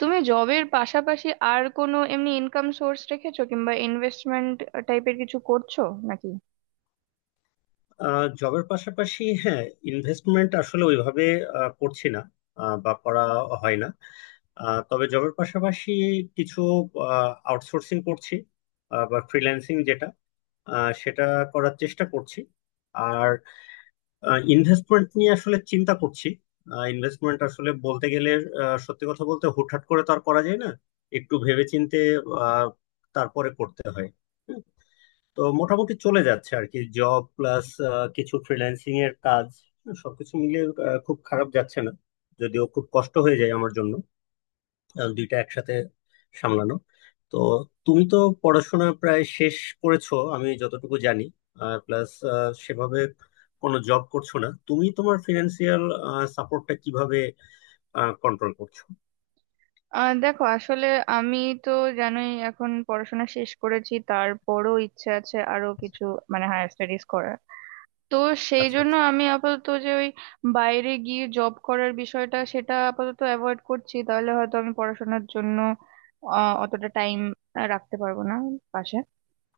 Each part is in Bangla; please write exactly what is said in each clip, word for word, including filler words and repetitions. তুমি জবের পাশাপাশি আর কোনো এমনি ইনকাম সোর্স রেখেছো কিংবা ইনভেস্টমেন্ট টাইপের কিছু করছো নাকি? জবের পাশাপাশি, হ্যাঁ। ইনভেস্টমেন্ট আসলে ওইভাবে আহ, করছি না, আহ, বা করা হয় না। আহ, তবে জবের পাশাপাশি কিছু আউটসোর্সিং করছি, আহ, বা ফ্রিল্যান্সিং যেটা, আহ, সেটা করার চেষ্টা করছি। আর ইনভেস্টমেন্ট নিয়ে আসলে চিন্তা করছি। ইনভেস্টমেন্ট আসলে বলতে গেলে, আহ, সত্যি কথা বলতে হুটহাট করে তো আর করা যায় না, একটু ভেবেচিন্তে আহ, তারপরে করতে হয়। তো মোটামুটি চলে যাচ্ছে আর কি, জব প্লাস কিছু ফ্রিল্যান্সিং এর কাজ সবকিছু মিলিয়ে আহ, খুব খারাপ যাচ্ছে না। যদিও খুব কষ্ট হয়ে যায় আমার জন্য, আহ, দুইটা একসাথে সামলানো। তো তুমি তো পড়াশোনা প্রায় শেষ করেছো আমি যতটুকু জানি, আর প্লাস সেভাবে কোনো জব করছো না। তুমি তোমার ফিনান্সিয়াল সাপোর্টটা কিভাবে কন্ট্রোল করছো? আহ দেখো, আসলে আমি তো জানোই এখন পড়াশোনা শেষ করেছি, তারপরও ইচ্ছে আছে আরো কিছু, মানে হায়ার স্টাডিজ করার। তো সেই আচ্ছা, জন্য আচ্ছা। আমি আপাতত যে ওই বাইরে গিয়ে জব করার বিষয়টা সেটা আপাতত অ্যাভয়েড করছি, তাহলে হয়তো আমি পড়াশোনার জন্য আহ অতটা টাইম রাখতে পারবো না পাশে।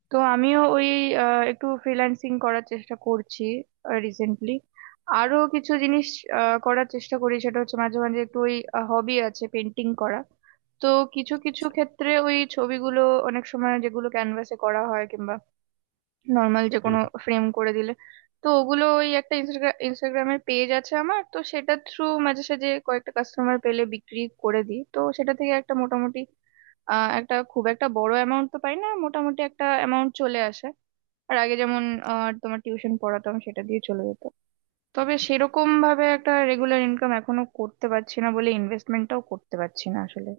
তো আমিও ওই আহ, একটু ফ্রিল্যান্সিং করার চেষ্টা করছি রিসেন্টলি। আরো কিছু জিনিস আহ, করার চেষ্টা করি, সেটা হচ্ছে মাঝে মাঝে একটু ওই হবি আছে পেন্টিং করা। তো কিছু কিছু আচ্ছা, ক্ষেত্রে ওই ছবিগুলো অনেক সময় যেগুলো ক্যানভাসে নর্মাল যে কোনো ফ্রেম করে দিলে, তো ওগুলো ওই একটা ইনস্টাগ্রামের পেজ আছে আমার, তো সেটা থ্রু মাঝে সাঝে কয়েকটা কাস্টমার পেলে বিক্রি করে দিই। তো সেটা থেকে একটা মোটামুটি আহ, একটা খুব একটা বড় অ্যামাউন্ট তো পাই না, মোটামুটি একটা অ্যামাউন্ট চলে আসে। আর আগে যেমন আহ, তোমার টিউশন পড়াতাম, সেটা দিয়ে চলে যেত। তবে সেরকম ভাবে একটা রেগুলার ইনকাম এখনো করতে পারছি না বলে ইনভেস্টমেন্টটাও করতে পারছি না আসলে।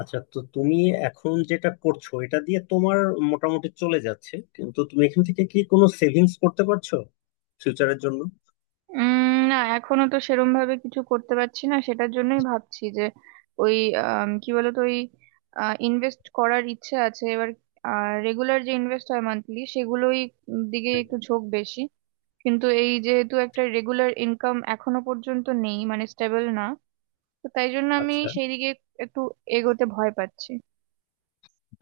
আচ্ছা, তো তুমি এখন যেটা করছো এটা দিয়ে তোমার মোটামুটি চলে যাচ্ছে, কিন্তু তুমি এখান থেকে কি কোনো সেভিংস করতে পারছো ফিউচারের জন্য? উম, না এখনো তো সেরম ভাবে কিছু করতে পারছি না, সেটার জন্যই ভাবছি যে ওই আম, কি বলতো ওই ইনভেস্ট করার ইচ্ছে আছে এবার। রেগুলার যে ইনভেস্ট হয় মান্থলি সেগুলোই উম দিকে একটু ঝোঁক বেশি, কিন্তু এই যেহেতু একটা রেগুলার ইনকাম এখনো পর্যন্ত নেই মানে স্টেবল না, তো তাই জন্য আমি আচ্ছা, সেই দিকে একটু এগোতে ভয় পাচ্ছি।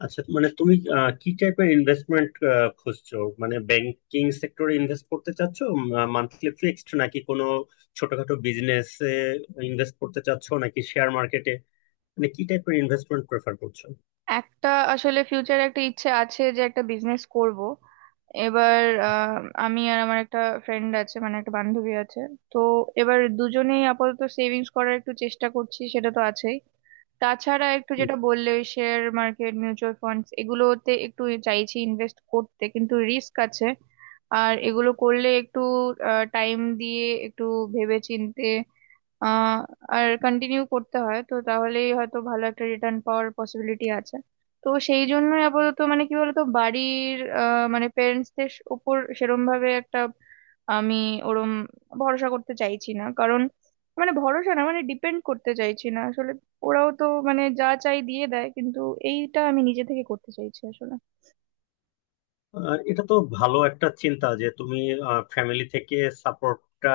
আচ্ছা মানে তুমি আহ, কি টাইপের ইনভেস্টমেন্ট খুঁজছো? মানে ব্যাংকিং সেক্টরে ইনভেস্ট করতে চাচ্ছো, মান্থলি ফিক্সড, নাকি কোনো ছোটখাটো বিজনেসে ইনভেস্ট করতে চাচ্ছো, নাকি শেয়ার মার্কেটে? মানে কি টাইপের ইনভেস্টমেন্ট প্রেফার করছো? একটা আসলে ফিউচারে একটা ইচ্ছে আছে যে একটা বিজনেস করব এবার। আহ, আমি আর আমার একটা ফ্রেন্ড আছে, মানে একটা বান্ধবী আছে। তো এবার দুজনেই আপাতত সেভিংস করার একটু চেষ্টা করছি, সেটা তো আছেই। তাছাড়া একটু যেটা বললে ওই শেয়ার মার্কেট, মিউচুয়াল ফান্ডস, এগুলোতে একটু চাইছি ইনভেস্ট করতে, কিন্তু রিস্ক আছে। আর এগুলো করলে একটু টাইম দিয়ে একটু ভেবে চিন্তে আহ আর কন্টিনিউ করতে হয়, তো তাহলেই হয়তো ভালো একটা রিটার্ন পাওয়ার পসিবিলিটি আছে। তো সেই জন্যই আপাতত মানে কি বলতো বাড়ির আহ, মানে প্যারেন্টসদের উপর সেরম ভাবে একটা আমি ওরম ভরসা করতে চাইছি না, কারণ মানে ভরসা না মানে ডিপেন্ড করতে চাইছি না আসলে। ওরাও তো মানে যা চাই দিয়ে দেয়, কিন্তু এইটা আমি নিজে থেকে করতে চাইছি আসলে। আহ, এটা তো ভালো একটা চিন্তা যে তুমি ফ্যামিলি থেকে সাপোর্টটা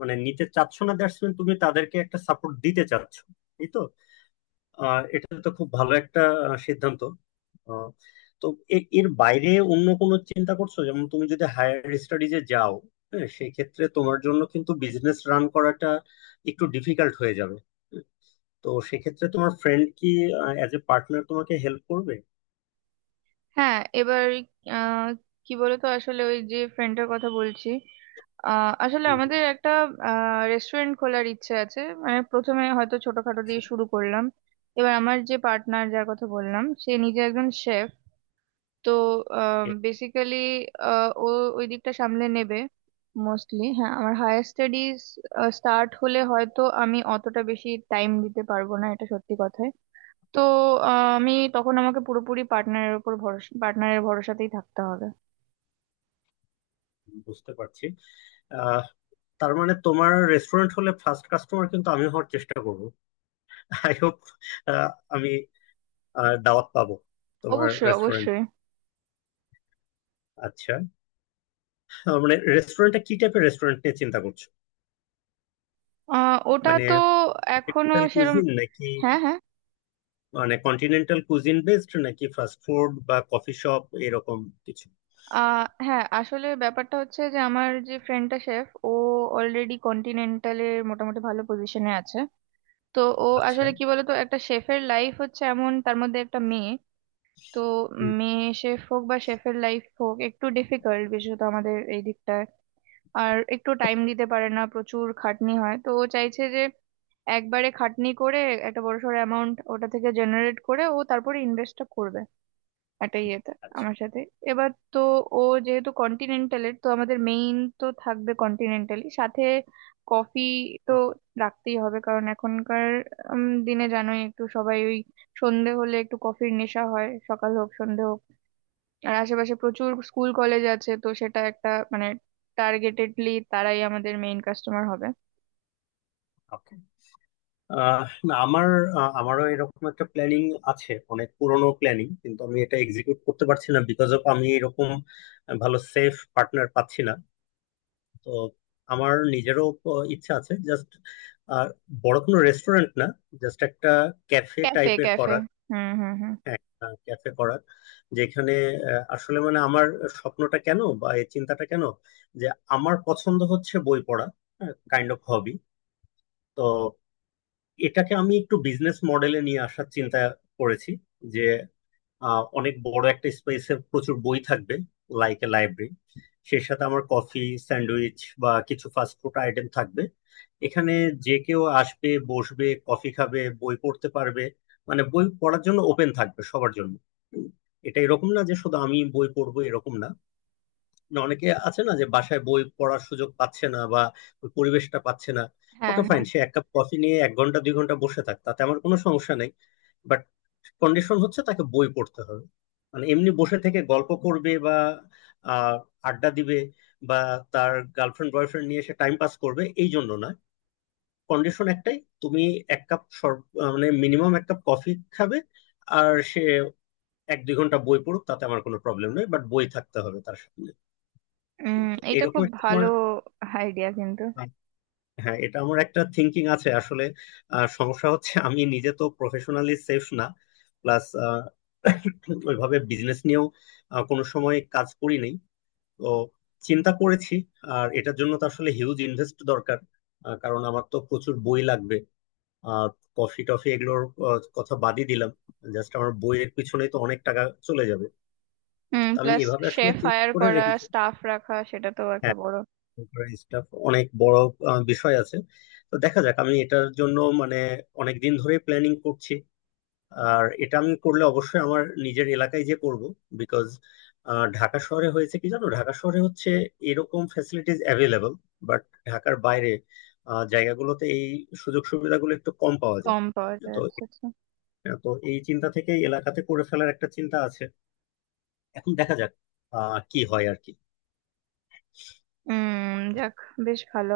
মানে নিতে চাচ্ছ না, দ্যাটস মিন তুমি তাদেরকে একটা সাপোর্ট দিতে চাচ্ছ, এই তো। আহ এটা তো খুব ভালো একটা আহ, সিদ্ধান্ত। আহ, তো এ- এর বাইরে অন্য কোনো চিন্তা করছো, যেমন তুমি যদি হায়ার স্টাডিজে যাও, হ্যাঁ সেই ক্ষেত্রে তোমার জন্য কিন্তু বিজনেস রান করাটা একটু ডিফিকাল্ট হয়ে যাবে। হুম। তো সেক্ষেত্রে তোমার ফ্রেন্ড কি অ্যাজ এ পার্টনার তোমাকে হেল্প করবে? হ্যাঁ এবার আহ কি বলতো আসলে ওই যে ফ্রেন্ডটার কথা বলছি, আহ আসলে হুম, হুম, আমাদের একটা রেস্টুরেন্ট খোলার ইচ্ছে আছে, মানে প্রথমে হয়তো ছোটখাটো দিয়ে শুরু করলাম। এবার আমার যে পার্টনার যার কথা বললাম, সে নিজে একজন শেফ। তো Okay, বেসিক্যালি ও ওই দিকটা সামলে নেবে মোস্টলি। হ্যাঁ, আমার হায়ার স্টাডিজ স্টার্ট হলে হয়তো আমি অতটা বেশি টাইম দিতে পারবো না, এটা সত্যি কথাই। তো আহ, আমি তখন আমাকে পুরোপুরি পার্টনারের উপর ভরসা পার্টনারের ভরসাতেই থাকতে হবে। বুঝতে পারছি। আহ, তার মানে তোমার রেস্টুরেন্ট হলে ফার্স্ট কাস্টমার কিন্তু আমি হওয়ার চেষ্টা করব। আই হোপ আমি আহ, দাওয়াত পাবো তোমার অবশ্যই, রেস্টুরেন্ট। অবশ্যই। আচ্ছা, তার মানে রেস্টুরেন্টটা কি টাইপের রেস্টুরেন্ট নিয়ে চিন্তা করছো? আহ, ওটা মানে তো এখনো ট্রেডিশনাল সেরম, কুজিন, নাকি হ্যাঁ হ্যাঁ। মানে কন্টিনেন্টাল কুজিন বেসড, নাকি ফাস্ট ফুড বা কফি শপ এরকম কিছু? আহ, হ্যাঁ আসলে ব্যাপারটা হচ্ছে যে আমার যে ফ্রেন্ডটা শেফ, ও অলরেডি কন্টিনেন্টালের মোটামুটি ভালো পজিশনে আছে। তো ও আচ্ছা, আসলে কি বলতো, একটা শেফের লাইফ হচ্ছে এমন, তার মধ্যে একটা মেয়ে, তো হুম, মেয়ে শেফ হোক বা শেফের লাইফ হোক একটু ডিফিকাল্ট বিশেষত আমাদের এই দিকটায়। আর একটু টাইম দিতে পারে না, প্রচুর খাটনি হয়, তো ও চাইছে যে একবারে খাটনি করে একটা বড়সড় অ্যামাউন্ট ওটা থেকে জেনারেট করে ও তারপরে ইনভেস্টটা করবে একটা ইয়েতে আচ্ছা, আমার সাথে। এবার তো ও যেহেতু কন্টিনেন্টালের, তো আমাদের মেইন তো থাকবে কন্টিনেন্টালি, সাথে কফি তো রাখতেই হবে কারণ এখনকার উম, দিনে জানোই একটু সবাই ওই সন্ধে হলে একটু কফির নেশা হয়, সকাল হোক সন্ধে হোক। আর আশেপাশে প্রচুর স্কুল কলেজ আছে, তো সেটা একটা মানে টার্গেটেডলি তারাই আমাদের মেইন কাস্টমার হবে। ওকে। না, আমার আহ, আমারও এরকম একটা প্ল্যানিং আছে, অনেক পুরনো প্ল্যানিং, কিন্তু আমি এটা এক্সিকিউট করতে পারছি না বিকজ অফ আমি এরকম ভালো সেফ পার্টনার পাচ্ছি না। তো আমার নিজেরও প- ইচ্ছা আছে জাস্ট, আর বড় কোনো রেস্টুরেন্ট না, জাস্ট একটা ক্যাফে ক্যাফে, টাইপের ক্যাফে, করার, হুম হুম হুম। ক্যাফে করার। যেখানে আহ, আসলে মানে আমার স্বপ্নটা কেন বা এই চিন্তাটা কেন, যে আমার পছন্দ হচ্ছে বই পড়া, কাইন্ড অফ হবি। তো এটাকে আমি একটু বিজনেস মডেলে নিয়ে আসার চিন্তা করেছি, যে আহ, অনেক বড় একটা স্পেসে প্রচুর বই থাকবে, লাইক এ লাইব্রেরি। সেই সাথে আমার কফি, স্যান্ডউইচ বা কিছু ফাস্ট ফুড আইটেম থাকবে এখানে। যে কেউ আসবে, বসবে, কফি খাবে, বই পড়তে পারবে। মানে বই পড়ার জন্য ওপেন থাকবে সবার জন্য। উম, এটা এরকম না যে শুধু আমি বই পড়বো, এরকম না। না, অনেকে আছে না যে বাসায় বই পড়ার সুযোগ পাচ্ছে না বা ওই পরিবেশটা পাচ্ছে না। হ্যাঁ ওকে, হ্যাঁ। ফাইন, সে এক কাপ কফি নিয়ে এক ঘন্টা দুই ঘন্টা বসে থাক, তাতে আমার কোনো সমস্যা নেই। বাট কন্ডিশন হচ্ছে তাকে বই পড়তে হবে। মানে এমনি বসে থেকে গল্প করবে বা আহ, আড্ডা দিবে বা তার গার্লফ্রেন্ড বয়ফ্রেন্ড নিয়ে সে টাইম পাস করবে, এই জন্য না। কন্ডিশন একটাই, তুমি এক কাপ সর- আহ, মানে মিনিমাম এক কাপ কফি খাবে আর সে এক দুই ঘন্টা বই পড়ুক, তাতে আমার কোনো প্রবলেম নেই, বাট বই থাকতে হবে তার সামনে। উম, তো এটা এরকম খুব একটা ভালো তোমার। আইডিয়া কিন্তু। হ্যাঁ, এটা আমার একটা থিঙ্কিং আছে আসলে। আহ, সমস্যা হচ্ছে আমি নিজে তো প্রফেশনালি সেফ না, প্লাস ওইভাবে বিজনেস নিয়েও আহ, কোনো সময় কাজ করি নাই। তো চিন্তা করেছি, আর এটার জন্য তো আসলে হিউজ ইনভেস্ট দরকার, আহ, কারণ আমার তো প্রচুর বই লাগবে, আর কফি টফি এগুলোর আহ, কথা বাদই দিলাম, জাস্ট আমার বইয়ের পিছনেই তো অনেক টাকা চলে যাবে। হুম, তো আমি প্লাস এভাবে আসলে শেফ চিন্তা হায়ার করে করা, রেখেছি। স্টাফ রাখা, সেটা তো একটা হ্যাঁ, বড়। স্টাফ অনেক বড় আহ, বিষয় আছে। তো দেখা যাক, আমি এটার জন্য মানে অনেক দিন ধরে প্ল্যানিং করছি, আর এটা আমি করলে অবশ্যই আমার নিজের এলাকায় যে করব, বিকজ ঢাকা শহরে হয়েছে কি জানো, ঢাকা শহরে হচ্ছে এরকম ফ্যাসিলিটিস অ্যাভেলেবল, বাট ঢাকার বাইরে আহ, জায়গাগুলোতে এই সুযোগ সুবিধাগুলো একটু কম পাওয়া যায়। কম পাওয়া যায়, তো আচ্ছা আচ্ছা। তো এই চিন্তা থেকে এলাকাতে করে ফেলার একটা চিন্তা আছে। এখন দেখা যাক আহ কি হয় আর কি। হুম, যাক বেশ ভালো।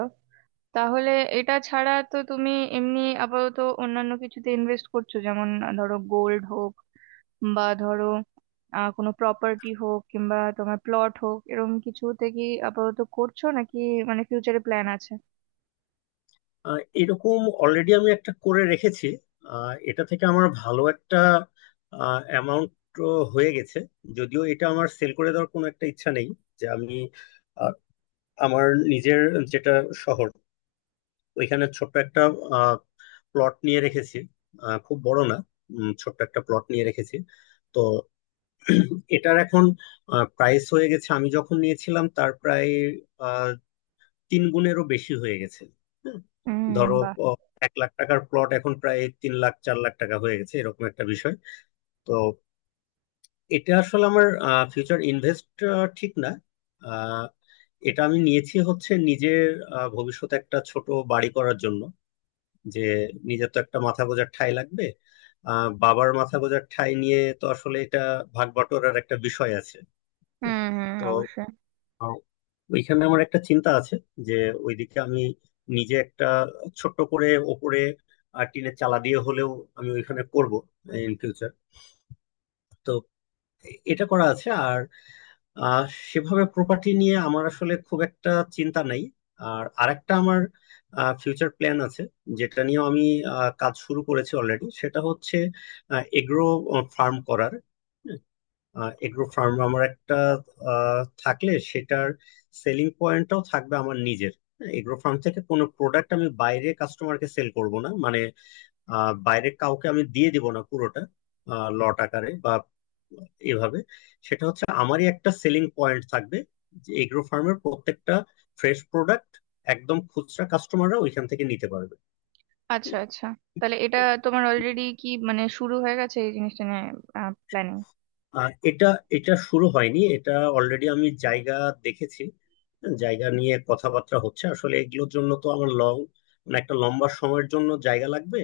তাহলে এটা ছাড়া তো তুমি এমনি আপাতত অন্যান্য কিছুতে ইনভেস্ট করছো? যেমন আহ, ধরো গোল্ড হোক বা ধরো আহ কোনো প্রপার্টি হোক কিংবা তোমার প্লট হোক, এরকম কিছুতে কি আপাতত করছো নাকি মানে ফিউচারে প্ল্যান আছে? আহ, এরকম অলরেডি আমি একটা করে রেখেছি, আহ, এটা থেকে আমার ভালো একটা অ্যামাউন্ট হয়ে গেছে। যদিও এটা আমার সেল করে দেওয়ার কোনো একটা ইচ্ছা নেই, যে আমি আহ, আমার নিজের যেটা শহর, ওইখানে ছোট্ট একটা প্লট নিয়ে রেখেছি, আহ, খুব বড় না, উম, ছোট্ট একটা প্লট নিয়ে রেখেছি। তো এটার এখন প্রাইস হয়ে গেছে আমি যখন নিয়েছিলাম তার প্রায় তিন গুণেরও বেশি হয়ে গেছে। হ্যাঁ, হুম, ধরো বাহ। প- এক লাখ টাকার প্লট এখন প্রায় তিন লাখ চার লাখ টাকা হয়ে গেছে, এরকম একটা বিষয়। তো এটা আসলে আমার ফিউচার ইনভেস্ট ঠিক না, আহ, এটা আমি নিয়েছি হচ্ছে নিজের আহ, ভবিষ্যতে একটা ছোট বাড়ি করার জন্য, যে নিজের তো একটা মাথা গোঁজার ঠাঁই লাগবে। আহ, বাবার মাথা গোঁজার ঠাঁই নিয়ে তো আসলে এটা ভাগ বটোয়ারার একটা বিষয় আছে। হুম হুম, তো অবশ্যই। ওইখানে আমার একটা চিন্তা আছে যে ওইদিকে আমি নিজে একটা ছোট্ট করে ওপরে আর টিনের চালা দিয়ে হলেও আমি ওইখানে করব ইন ফিউচার। তো এ- এটা করা আছে, আর আহ, সেভাবে প্রপার্টি নিয়ে আমার আসলে খুব একটা চিন্তা নাই। আর আরেকটা আমার ফিউচার প্ল্যান আছে যেটা নিয়ে আমি আহ, কাজ শুরু করেছি অলরেডি, সেটা হচ্ছে এগ্রো ফার্ম করার। এগ্রো ফার্ম আমার একটা আহ, থাকলে সেটার সেলিং পয়েন্টটাও থাকবে আমার নিজের। হ্যাঁ, এগ্রো ফার্ম থেকে কোনো প্রোডাক্ট আমি বাইরে কাস্টমারকে সেল করব না, মানে আহ, বাইরে কাউকে আমি দিয়ে দিব না পুরোটা লট আকারে বা এভাবে। সেটা হচ্ছে আমারই একটা সেলিং পয়েন্ট থাকবে, যে এগ্রো ফার্মের প্রত্যেকটা ফ্রেশ প্রোডাক্ট একদম খুচরা কাস্টমাররা ওইখান থেকে নিতে পারবে। আচ্ছা আচ্ছা, তাহলে এটা তোমার অলরেডি কি মানে শুরু হয়ে গেছে এই জিনিসটা নিয়ে প্ল্যানিং? আর এটা এটা শুরু হয়নি, এটা অলরেডি আমি জায়গা দেখেছি, জায়গা নিয়ে কথাবার্তা হচ্ছে। আসলে এগুলোর জন্য তো আমার লং, মানে একটা লম্বা সময়ের জন্য জায়গা লাগবে,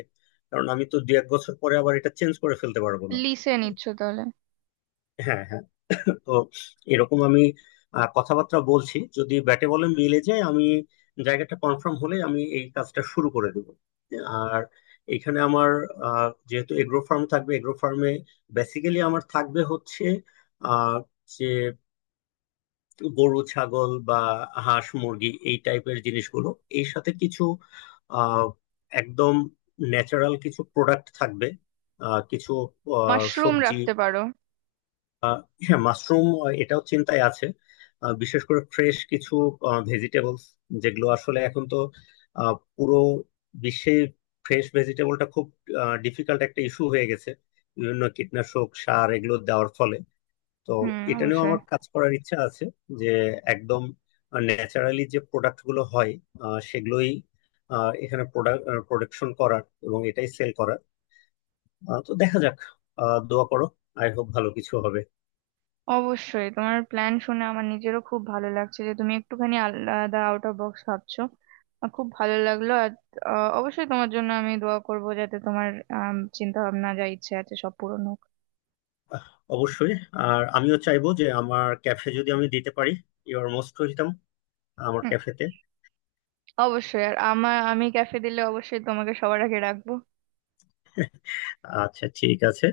কারণ আমি তো দু এক বছর পরে আবার এটা চেঞ্জ করে ফেলতে পারবো না। লিসে নিচ্ছ তাহলে। হ্যাঁ, হ্যাঁ। তো এরকম আমি আহ, কথাবার্তা বলছি, যদি ব্যাটে বলে মিলে যায় আমি জায়গাটা কনফার্ম হলে আমি এই কাজটা শুরু করে দেব। আর এখানে আমার আহ, যেহেতু এগ্রো ফার্ম থাকবে, এগ্রো ফার্মে বেসিক্যালি আমার থাকবে হচ্ছে আহ, যে গরু ছাগল বা হাঁস মুরগি এই টাইপের জিনিসগুলো। এর সাথে কিছু আহ, একদম ন্যাচারাল কিছু প্রোডাক্ট থাকবে, আহ, কিছু আহ, মাশরুম সবজি। রাখতে পারো। হ্যাঁ মাশরুম, এটাও চিন্তায় আছে। আহ, বিশেষ করে ফ্রেশ কিছু ভেজিটেবলস, যেগুলো আসলে এখন তো আহ, পুরো বিশ্বে ফ্রেশ ভেজিটেবলটা খুব ডিফিকাল্ট একটা ইস্যু হয়ে গেছে বিভিন্ন কীটনাশক সার এগুলো দেওয়ার ফলে। তো হুম, এটা নিয়েও অবশ্যই। আমার কাজ করার ইচ্ছা আছে, যে একদম ন্যাচারালি যে প্রোডাক্ট গুলো হয়, আহ, সেগুলোই আহ, এখানে প্রোডাক্ট প্রোডাকশন করার এবং এটাই সেল করার। আহ, তো দেখা যাক, আহ, দোয়া করো, আই হোপ ভালো কিছু হবে। অবশ্যই তোমার প্ল্যান শুনে আমার নিজেরও খুব ভালো লাগছে যে তুমি একটুখানি আলাদা, আউট অফ বক্স ভাবছো। আহ, খুব ভালো লাগলো। আর আহ, অবশ্যই তোমার জন্য আমি দোয়া করব যাতে তোমার চিন্তা ভাবনা যা ইচ্ছে আছে সব পূরণ হোক। আহ, অবশ্যই, আর আমিও চাইবো যে আমার ক্যাফে যদি আমি দিতে পারি, ইউ আর মোস্ট ওয়েলকাম আমার হুম, ক্যাফেতে। অবশ্যই। আর আমার আমি ক্যাফে দিলে অবশ্যই তোমাকে সবার আগে রাখবো। আচ্ছা ঠিক আছে।